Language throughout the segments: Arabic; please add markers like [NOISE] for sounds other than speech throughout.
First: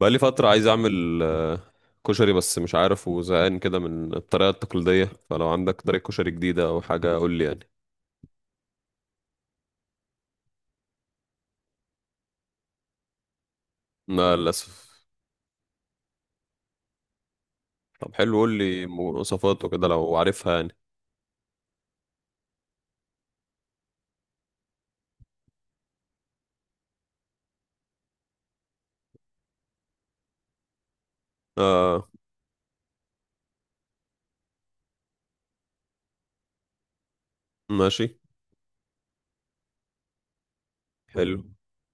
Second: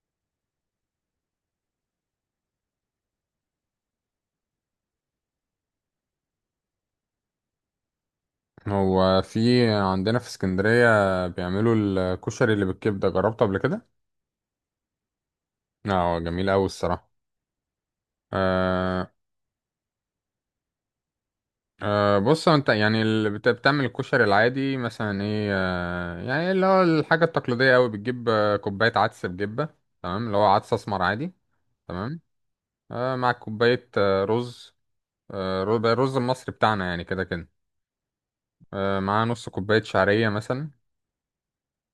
بقالي فترة عايز أعمل كشري بس مش عارف وزهقان كده من الطريقة التقليدية، فلو عندك طريقة كشري جديدة أو حاجة قول لي يعني. هو في عندنا في اسكندرية بيعملوا الكشري اللي بالكبدة، جربته قبل كده؟ لا للأسف. اه جميل أوي الصراحة. طب حلو قول لي آه مواصفات وكده لو عارفها يعني. بص، هو انت يعني اللي بتعمل الكشري العادي مثلا ايه، يعني اللي هو الحاجة التقليدية أوي بتجيب كوباية عدس بجبة. تمام، اللي هو عدس أسمر عادي. آه تمام. مع كوباية رز. الرز المصري بتاعنا يعني كده كده. ماشي مع نص كوباية شعرية مثلا. حلو.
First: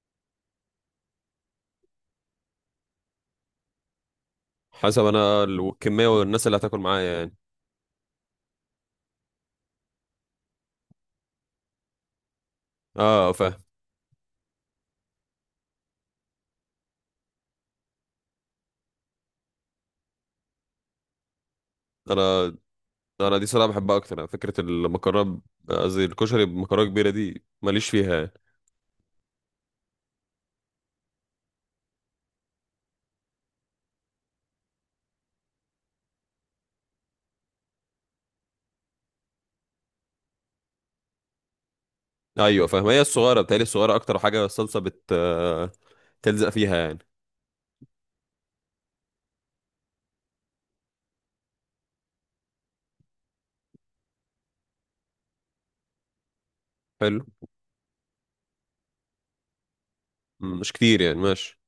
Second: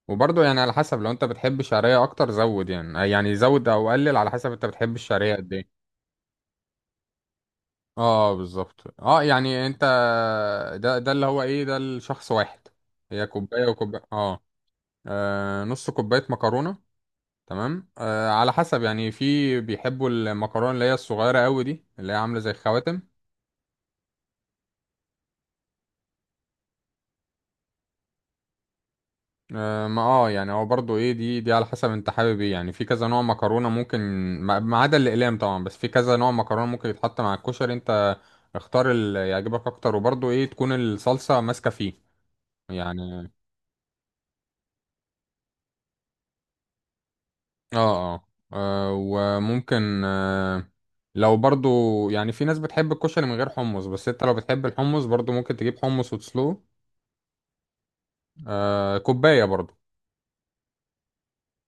وبرضه يعني على حسب، لو انت بتحب الشعرية اكتر زود يعني، يعني زود او قلل على حسب انت بتحب حسب الشعرية أنا قد ايه. الكمية والناس اللي هتاكل معايا يعني. اه بالظبط، اه يعني انت، ده اللي هو ايه، ده الشخص واحد. هي آه فاهم. كوباية وكوباية. اه، نص كوباية مكرونة. تمام، على حسب يعني، في بيحبوا المكرونة اللي هي الصغيرة قوي دي، اللي هي عاملة زي أنا الخواتم. أنا دي صراحة بحبها أكتر يعني، فكرة المكرونة. قصدي الكشري بمكرونة كبيرة دي ماليش فيها يعني. ما اه يعني، هو برضو ايه، دي على حسب انت حابب ايه، يعني في كذا نوع مكرونه ممكن. ما ما عدا الاقلام طبعا، بس في كذا نوع مكرونه ممكن يتحط مع الكشري. انت اختار اللي يعجبك اكتر، وبرضو ايه تكون الصلصه ماسكه فيه. أيوة فاهم، هي يعني الصغيرة بتهيألي الصغيرة أكتر حاجة، الصلصة بت آه، تلزق فيها يعني. اه اه، وممكن، لو برضو، يعني في ناس بتحب الكشري من غير حمص، بس انت لو بتحب الحمص برضو ممكن تجيب حمص وتسلقه. حلو، كوبايه برضو. مش كتير يعني ماشي.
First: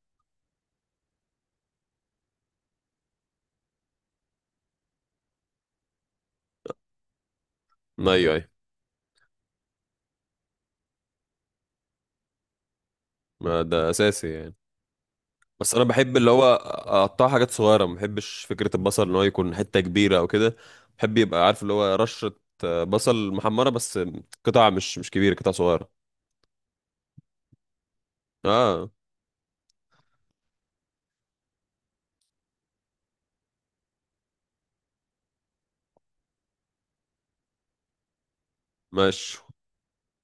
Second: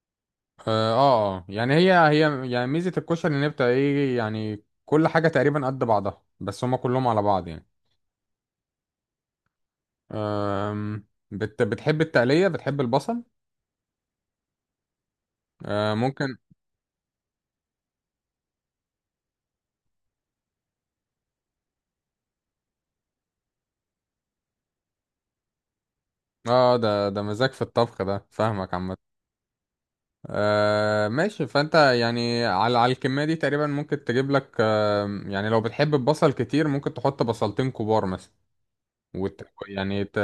اه آه. يعني هي هي، يعني ميزة الكشري ان هي بتبقى ايه، يعني كل حاجة تقريبا قد بعضها، بس هما كلهم على بعض يعني. ما ايوه ايوه. بتحب التقلية، بتحب البصل. ما ده اساسي يعني. بس انا آه بحب اللي ممكن. هو اقطع حاجات صغيره، ما بحبش فكره البصل ان هو يكون حته كبيره او كده. بحب يبقى عارف اللي هو رشه، بصل محمره بس، قطع مش كبيره، قطع صغيره. اه ده مزاج في الطبخ، ده فاهمك اه عامة. آه ماشي. فانت يعني، على الكمية دي تقريبا ممكن تجيب لك يعني، لو بتحب البصل كتير ممكن تحط بصلتين كبار مثلا. ماشي. وت... يعني ت...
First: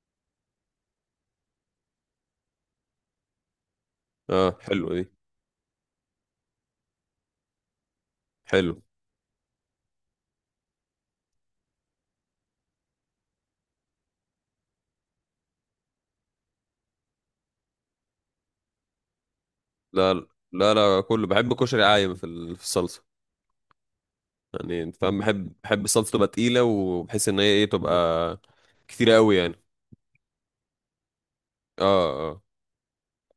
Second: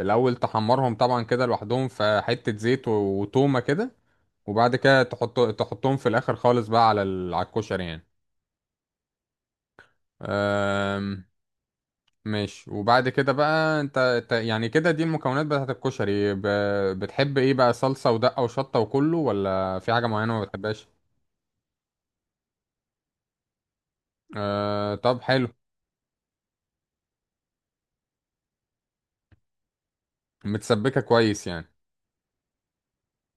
الأول تحمرهم طبعا كده لوحدهم في حتة زيت وتومة كده. اه وبعد حلو دي. كده تحطهم في الاخر خالص بقى على ال... على الكشري يعني. حلو. أم... ماشي. وبعد كده بقى انت، يعني كده دي المكونات بتاعت الكشري. بتحب ايه بقى، صلصة ودقة وشطة وكله، ولا في حاجة لا، معينة ما لا بتحبهاش؟ لا كله بحب، كشري عايم في في الصلصه. يعني انت أه... فاهم، طب حلو. بحب الصلصه تبقى تقيله، وبحس ان هي ايه، تبقى كتيره قوي يعني. متسبكة كويس يعني. اه اه.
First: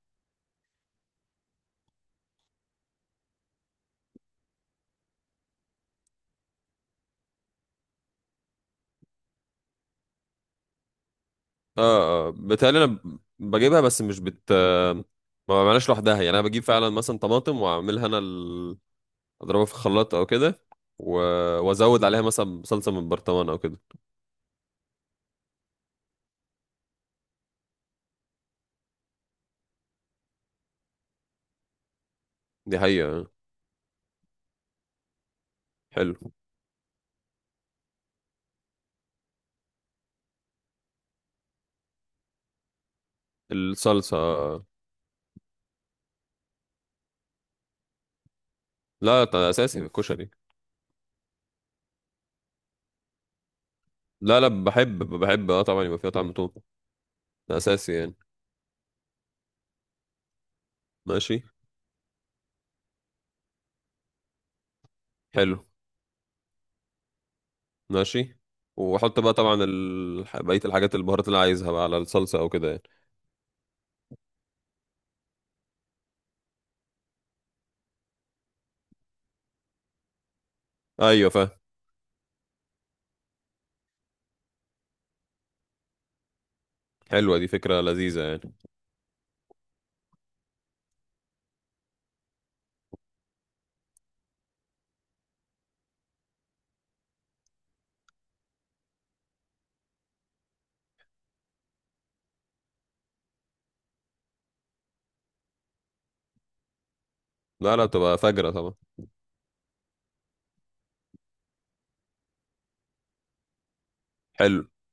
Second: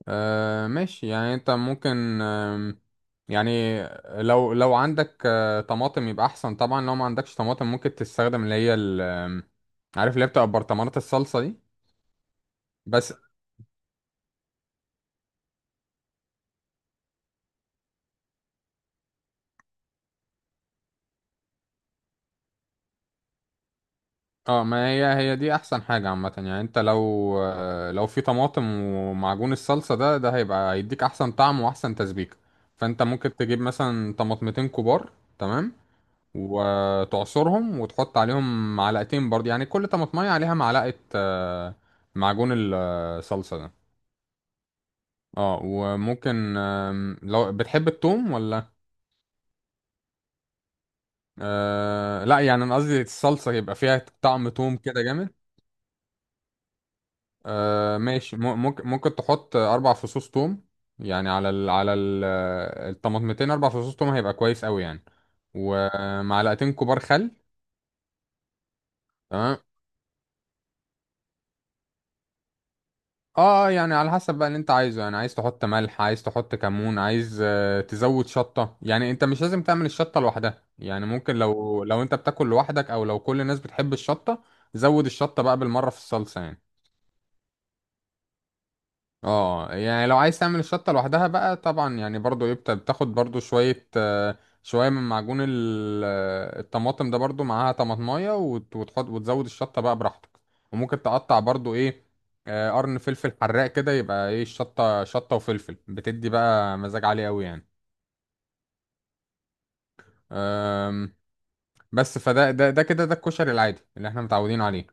ماشي، يعني انت ممكن، يعني لو عندك طماطم يبقى احسن طبعا. لو ما عندكش طماطم، ممكن تستخدم اللي هي ال... عارف اللي هي بتبقى برطمانات الصلصة دي. اه اه بتهيألي انا بس بجيبها بس مش بت ما بعملهاش لوحدها يعني، انا بجيب فعلا مثلا طماطم واعملها انا اضربها في الخلاط او كده، و... وازود عليها مثلا صلصه من برطمان او كده. اه، ما هي هي دي احسن حاجة عامة. يعني انت لو لو في طماطم ومعجون الصلصة ده، هيبقى هيديك احسن طعم واحسن تسبيكة. دي فانت حقيقه آه. ممكن تجيب مثلا طماطمتين كبار. تمام. حلو. وتعصرهم، وتحط عليهم معلقتين برضه، يعني كل طماطمية عليها معلقة معجون الصلصة ده. الصلصه آه. اه، وممكن لو بتحب التوم ولا... لا ده اساسي في الكشري. آه لا، يعني انا قصدي الصلصة يبقى فيها لا لا، طعم توم بحب كده جامد. بحب اه طبعا يبقى فيها طعم توم. ده اساسي آه يعني. ماشي. ممكن تحط اربع فصوص توم. يعني ماشي على ال الطماطمتين، اربع فصوص توم هيبقى كويس قوي يعني. حلو. ومعلقتين كبار خل. ماشي، واحط بقى طبعا تمام. بقيه الحاجات، البهارات اللي عايزها بقى على الصلصه او كده يعني. اه، يعني على حسب بقى اللي انت عايزه، يعني عايز تحط ملح، عايز تحط كمون، عايز تزود شطة. يعني انت مش لازم تعمل الشطة لوحدها، يعني ايوه ممكن فاهم. لو انت بتاكل لوحدك، او لو كل الناس بتحب الشطة زود الشطة بقى بالمرة في الصلصة يعني. حلوه دي، فكره لذيذه يعني. اه، يعني لو عايز تعمل الشطة لوحدها بقى طبعا، يعني برضو ايه، بتاخد برضو شوية، شوية من معجون الطماطم ده، برضو معاها طماطماية، وتحط وتزود الشطة بقى براحتك. وممكن تقطع برضو ايه، قرن فلفل حراق كده، يبقى ايه، الشطة شطة وفلفل، بتدي بقى مزاج عالي قوي يعني. لا لا، بتبقى فجره طبعا. آم، بس فده ده ده كده ده الكشري العادي اللي احنا متعودين حلو. عليه.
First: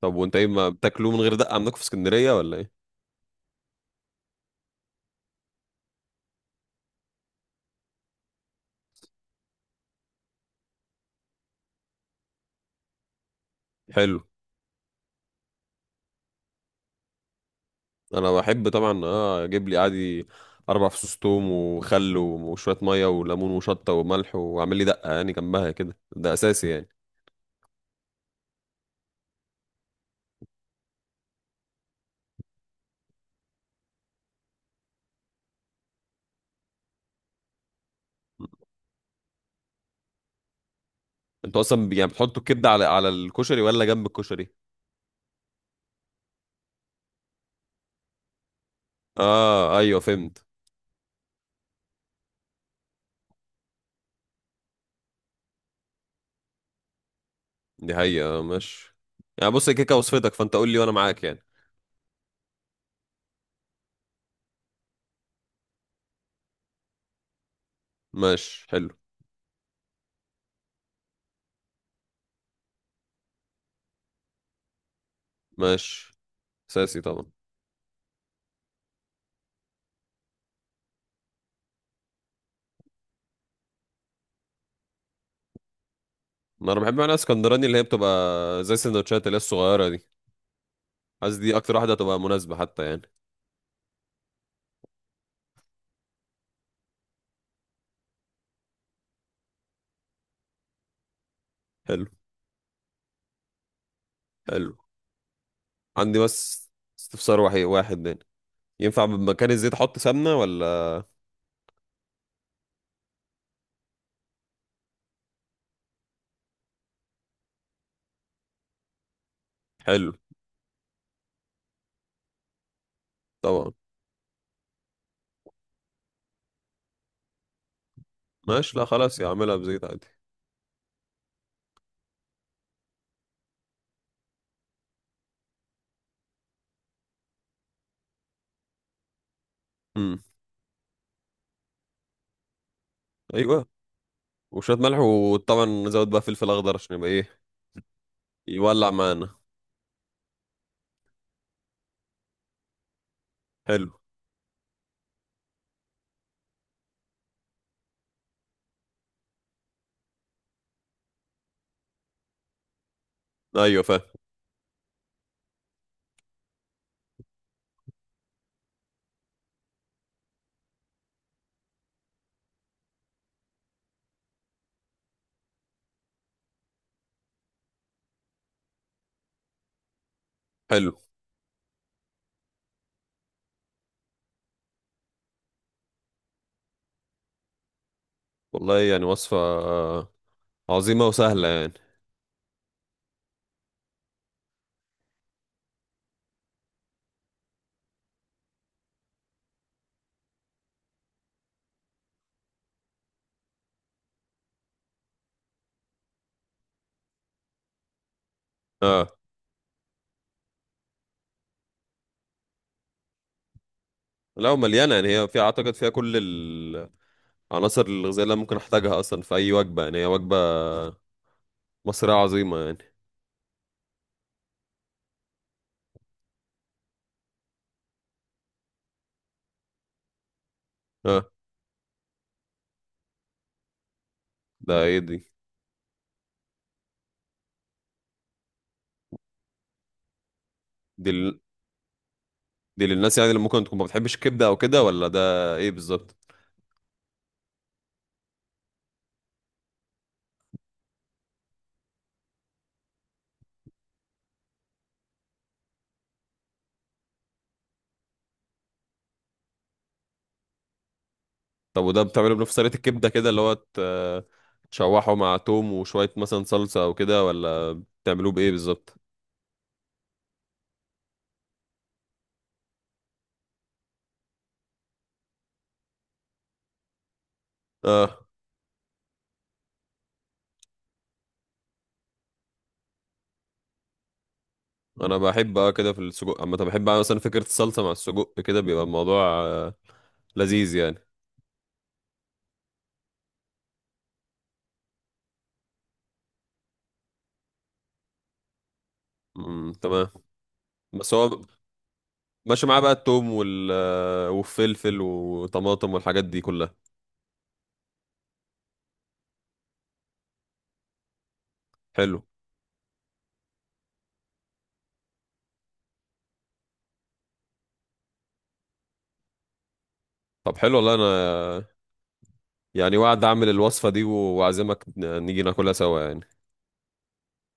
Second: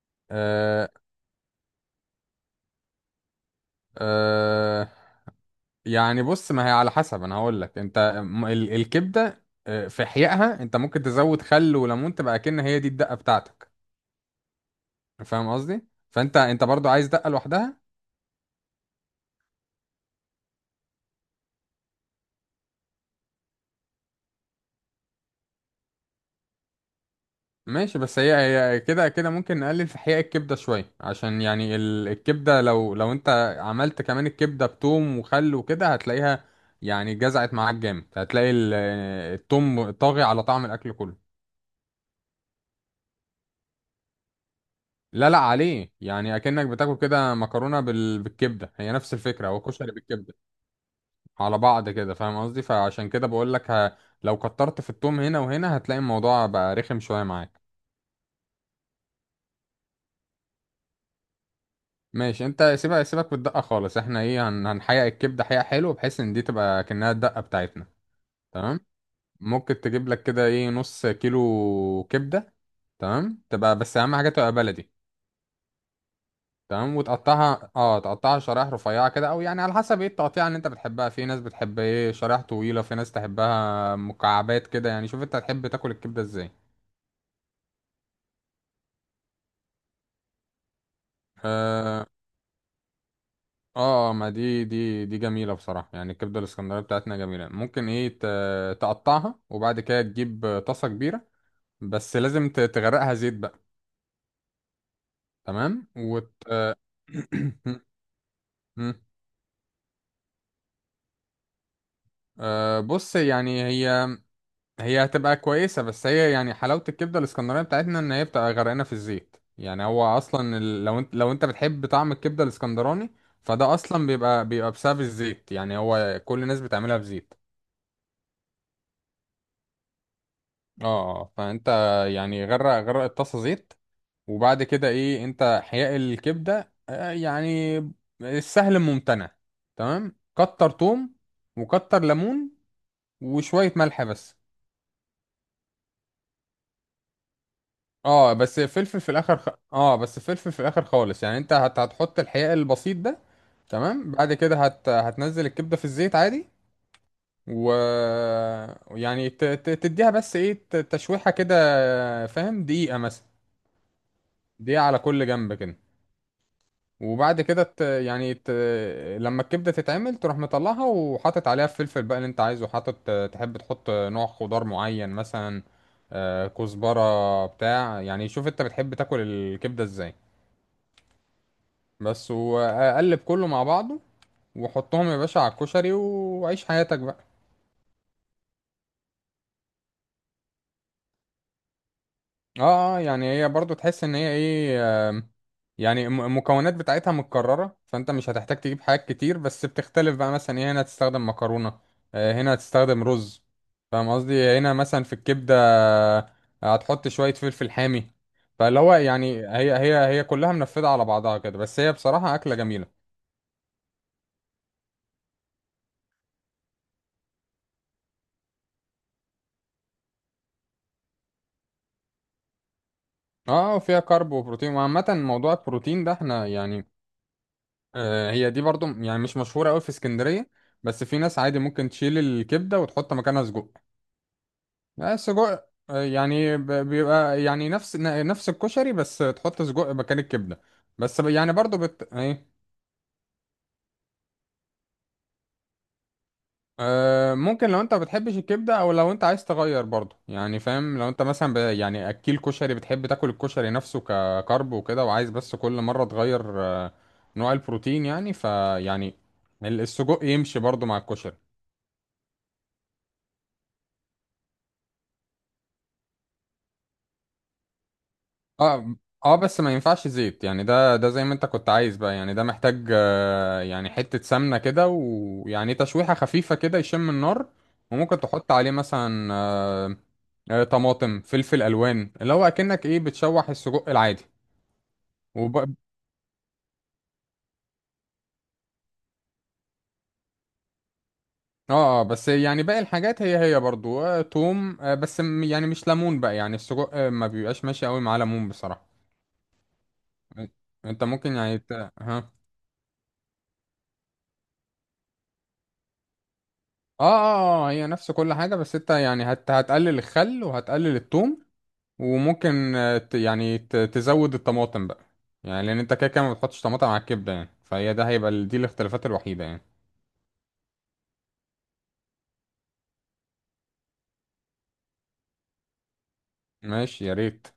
طب وانت ايه ما آه، بتاكلوه من غير دقة عندكم في اسكندرية ولا ايه؟ آه، يعني بص، ما هي على حسب. انا هقول لك انت، الكبده في احيائها انت ممكن تزود خل وليمون، تبقى كأن هي دي الدقه بتاعتك. حلو. فاهم قصدي؟ فانت انت برضو عايز دقه لوحدها؟ انا بحب طبعا اه اجيب لي عادي اربع فصوص توم وخل وشوية مية وليمون وشطة وملح، واعمل لي دقة يعني جنبها كده. ده اساسي يعني. ماشي، بس هي هي كده كده ممكن نقلل في احياء الكبده شويه، عشان يعني الكبده لو انت عملت كمان الكبده بتوم وخل وكده، هتلاقيها يعني جزعت معاك جامد. هتلاقي التوم طاغي على طعم الاكل كله. انتوا اصلا يعني بتحطوا الكبدة على على الكشري ولا جنب الكشري؟ لا لا، عليه يعني اكنك بتاكل كده مكرونه بالكبده. هي نفس الفكره، هو اه كشري ايوه بالكبده فهمت. على بعض كده. فاهم قصدي؟ فعشان كده بقول لك لو كترت في التوم هنا وهنا هتلاقي الموضوع بقى رخم شويه معاك. دي حقيقة آه، ماشي. يعني بص هي كيكة وصفتك، فانت قول لي وانا معاك يعني. ماشي انت سيبها، سيبك بالدقه خالص. احنا ايه، هنحقق الكبده حقيقه حلو، بحيث ان دي تبقى كأنها الدقه بتاعتنا. ماشي تمام. حلو. ممكن تجيب لك كده ايه، نص كيلو كبده. تمام، تبقى بس اهم حاجه تبقى بلدي. ماشي. تمام. اساسي طبعا. وتقطعها، اه تقطعها شرايح رفيعه كده، او يعني على حسب ايه التقطيع اللي انت بتحبها. في ناس بتحب ايه شرايح طويله، في ناس تحبها مكعبات كده، يعني شوف انت تحب تاكل الكبده ازاي. ما انا بحب، انا اسكندراني، اللي هي بتبقى زي السندوتشات اللي هي الصغيرة دي. قصدي اكتر واحدة آه، هتبقى مناسبة حتى يعني. اه ما دي جميلة بصراحة، يعني الكبدة الاسكندرية بتاعتنا جميلة. ممكن ايه تقطعها، وبعد كده تجيب طاسة كبيرة. حلو بس لازم تغرقها زيت بقى. حلو. تمام. عندي بس [COUGHS] استفسار واحد يعني، [CLEARS THROAT] مم. ينفع بمكان الزيت احط سمنة ولا؟ آه بص، يعني هي هي هتبقى كويسة، بس هي يعني حلاوة الكبدة الاسكندرية بتاعتنا، ان هي بتبقى غرقانة في الزيت. يعني هو حلو. اصلا لو انت بتحب طعم الكبدة الاسكندراني، طبعا. فده اصلا بيبقى بسبب الزيت. يعني هو كل الناس بتعملها بزيت. ماشي، لا خلاص يا اعملها بزيت عادي. اه، فانت يعني غرق الطاسه زيت. وبعد كده ايه، انت حياء الكبده يعني السهل الممتنع. تمام، امم، كتر توم، وكتر ليمون، ايوه. وشويه ملح بس. وشوية ملح، وطبعا نزود بقى فلفل اخضر عشان يبقى ايه، اه بس يولع فلفل في معانا. الاخر خ... اه، بس فلفل في الاخر خالص. يعني انت هتحط الحياء البسيط ده. حلو. تمام. بعد كده هتنزل الكبده في الزيت عادي. و يعني تديها بس ايه، تشويحه كده. فاهم؟ دقيقه مثلا، ايوه فاهم. دقيقه على كل جنب كده. وبعد كده لما الكبدة تتعمل، تروح مطلعها، وحاطط عليها الفلفل بقى اللي انت عايزه حاطط. تحب تحط نوع خضار معين مثلا، كزبرة بتاع؟ يعني شوف انت بتحب تاكل الكبدة ازاي. حلو بس وقلب كله مع بعضه، وحطهم يا باشا على الكشري وعيش حياتك بقى. والله، يعني وصفة عظيمة وسهلة يعني. اه اه، يعني هي برضو تحس ان هي ايه، آم، يعني المكونات بتاعتها متكررة، فانت مش هتحتاج تجيب حاجات كتير، بس بتختلف بقى. مثلا ايه، هنا هتستخدم مكرونة، هنا هتستخدم رز. فاهم قصدي؟ هنا مثلا في الكبدة آه، هتحط شوية فلفل حامي. فاللي هو اه، يعني هي هي كلها منفذة على بعضها كده. بس هي بصراحة أكلة جميلة. لا ومليانة يعني، هي فيها اعتقد فيها كل العناصر الغذائية اللي أنا ممكن احتاجها اصلا في اي وجبة يعني، هي وجبة مصرية عظيمة يعني. اه، وفيها كارب وبروتين. وعامة موضوع البروتين ده، احنا يعني هي دي برضو يعني مش مشهورة قوي في اسكندرية. بس في اه. ناس عادي ممكن تشيل الكبدة وتحط مكانها سجق. ده ايه دي؟ سجق، يعني بيبقى يعني نفس الكشري، بس تحط سجق مكان الكبدة. دي بس ال... يعني برضو ايه، دي للناس يعني اللي ممكن تكون ما بتحبش الكبده او كده، ولا ده ايه بالظبط؟ ممكن لو انت ما بتحبش الكبدة، او لو انت عايز تغير برضو يعني. فاهم، لو انت مثلا يعني اكيل كشري، بتحب تاكل الكشري نفسه ككرب وكده، وعايز بس كل مرة تغير نوع البروتين يعني. السجق يمشي برضو مع الكشري. طب وده بتعمله بنفس طريقه الكبده كده اللي هو تشوحه مع توم وشويه مثلا صلصه او كده، ولا بتعملوه بايه بالظبط؟ اه اه، بس ما ينفعش زيت يعني. ده زي ما انت كنت عايز بقى يعني. ده محتاج يعني حتة سمنة كده، ويعني تشويحة خفيفة كده يشم النار. وممكن اه. تحط عليه مثلا طماطم فلفل الوان، اللي هو اكنك ايه، بتشوح السجق العادي. انا بحب اه وب... كده في السجق، اما بحب أعمل مثلا فكره الصلصه مع السجق كده بيبقى الموضوع لذيذ يعني. اه بس يعني باقي الحاجات هي هي برضو، توم، بس يعني مش ليمون بقى. يعني السجق ما بيبقاش ماشي قوي مع ليمون بصراحة. تمام. انت بس ممكن هو يعني ها؟ ماشي معاه بقى التوم والفلفل وطماطم والحاجات دي كلها. اه اه، هي نفس كل حاجة، بس انت يعني هتقلل الخل، وهتقلل التوم. حلو. وممكن تزود الطماطم بقى. يعني لان انت كده كده ما بتحطش طماطم على الكبدة يعني. فهي ده هيبقى دي الاختلافات الوحيدة يعني. طب حلو والله، انا يعني وعد اعمل الوصفة دي واعزمك نيجي ناكلها سوا يعني. ماشي يا ريت.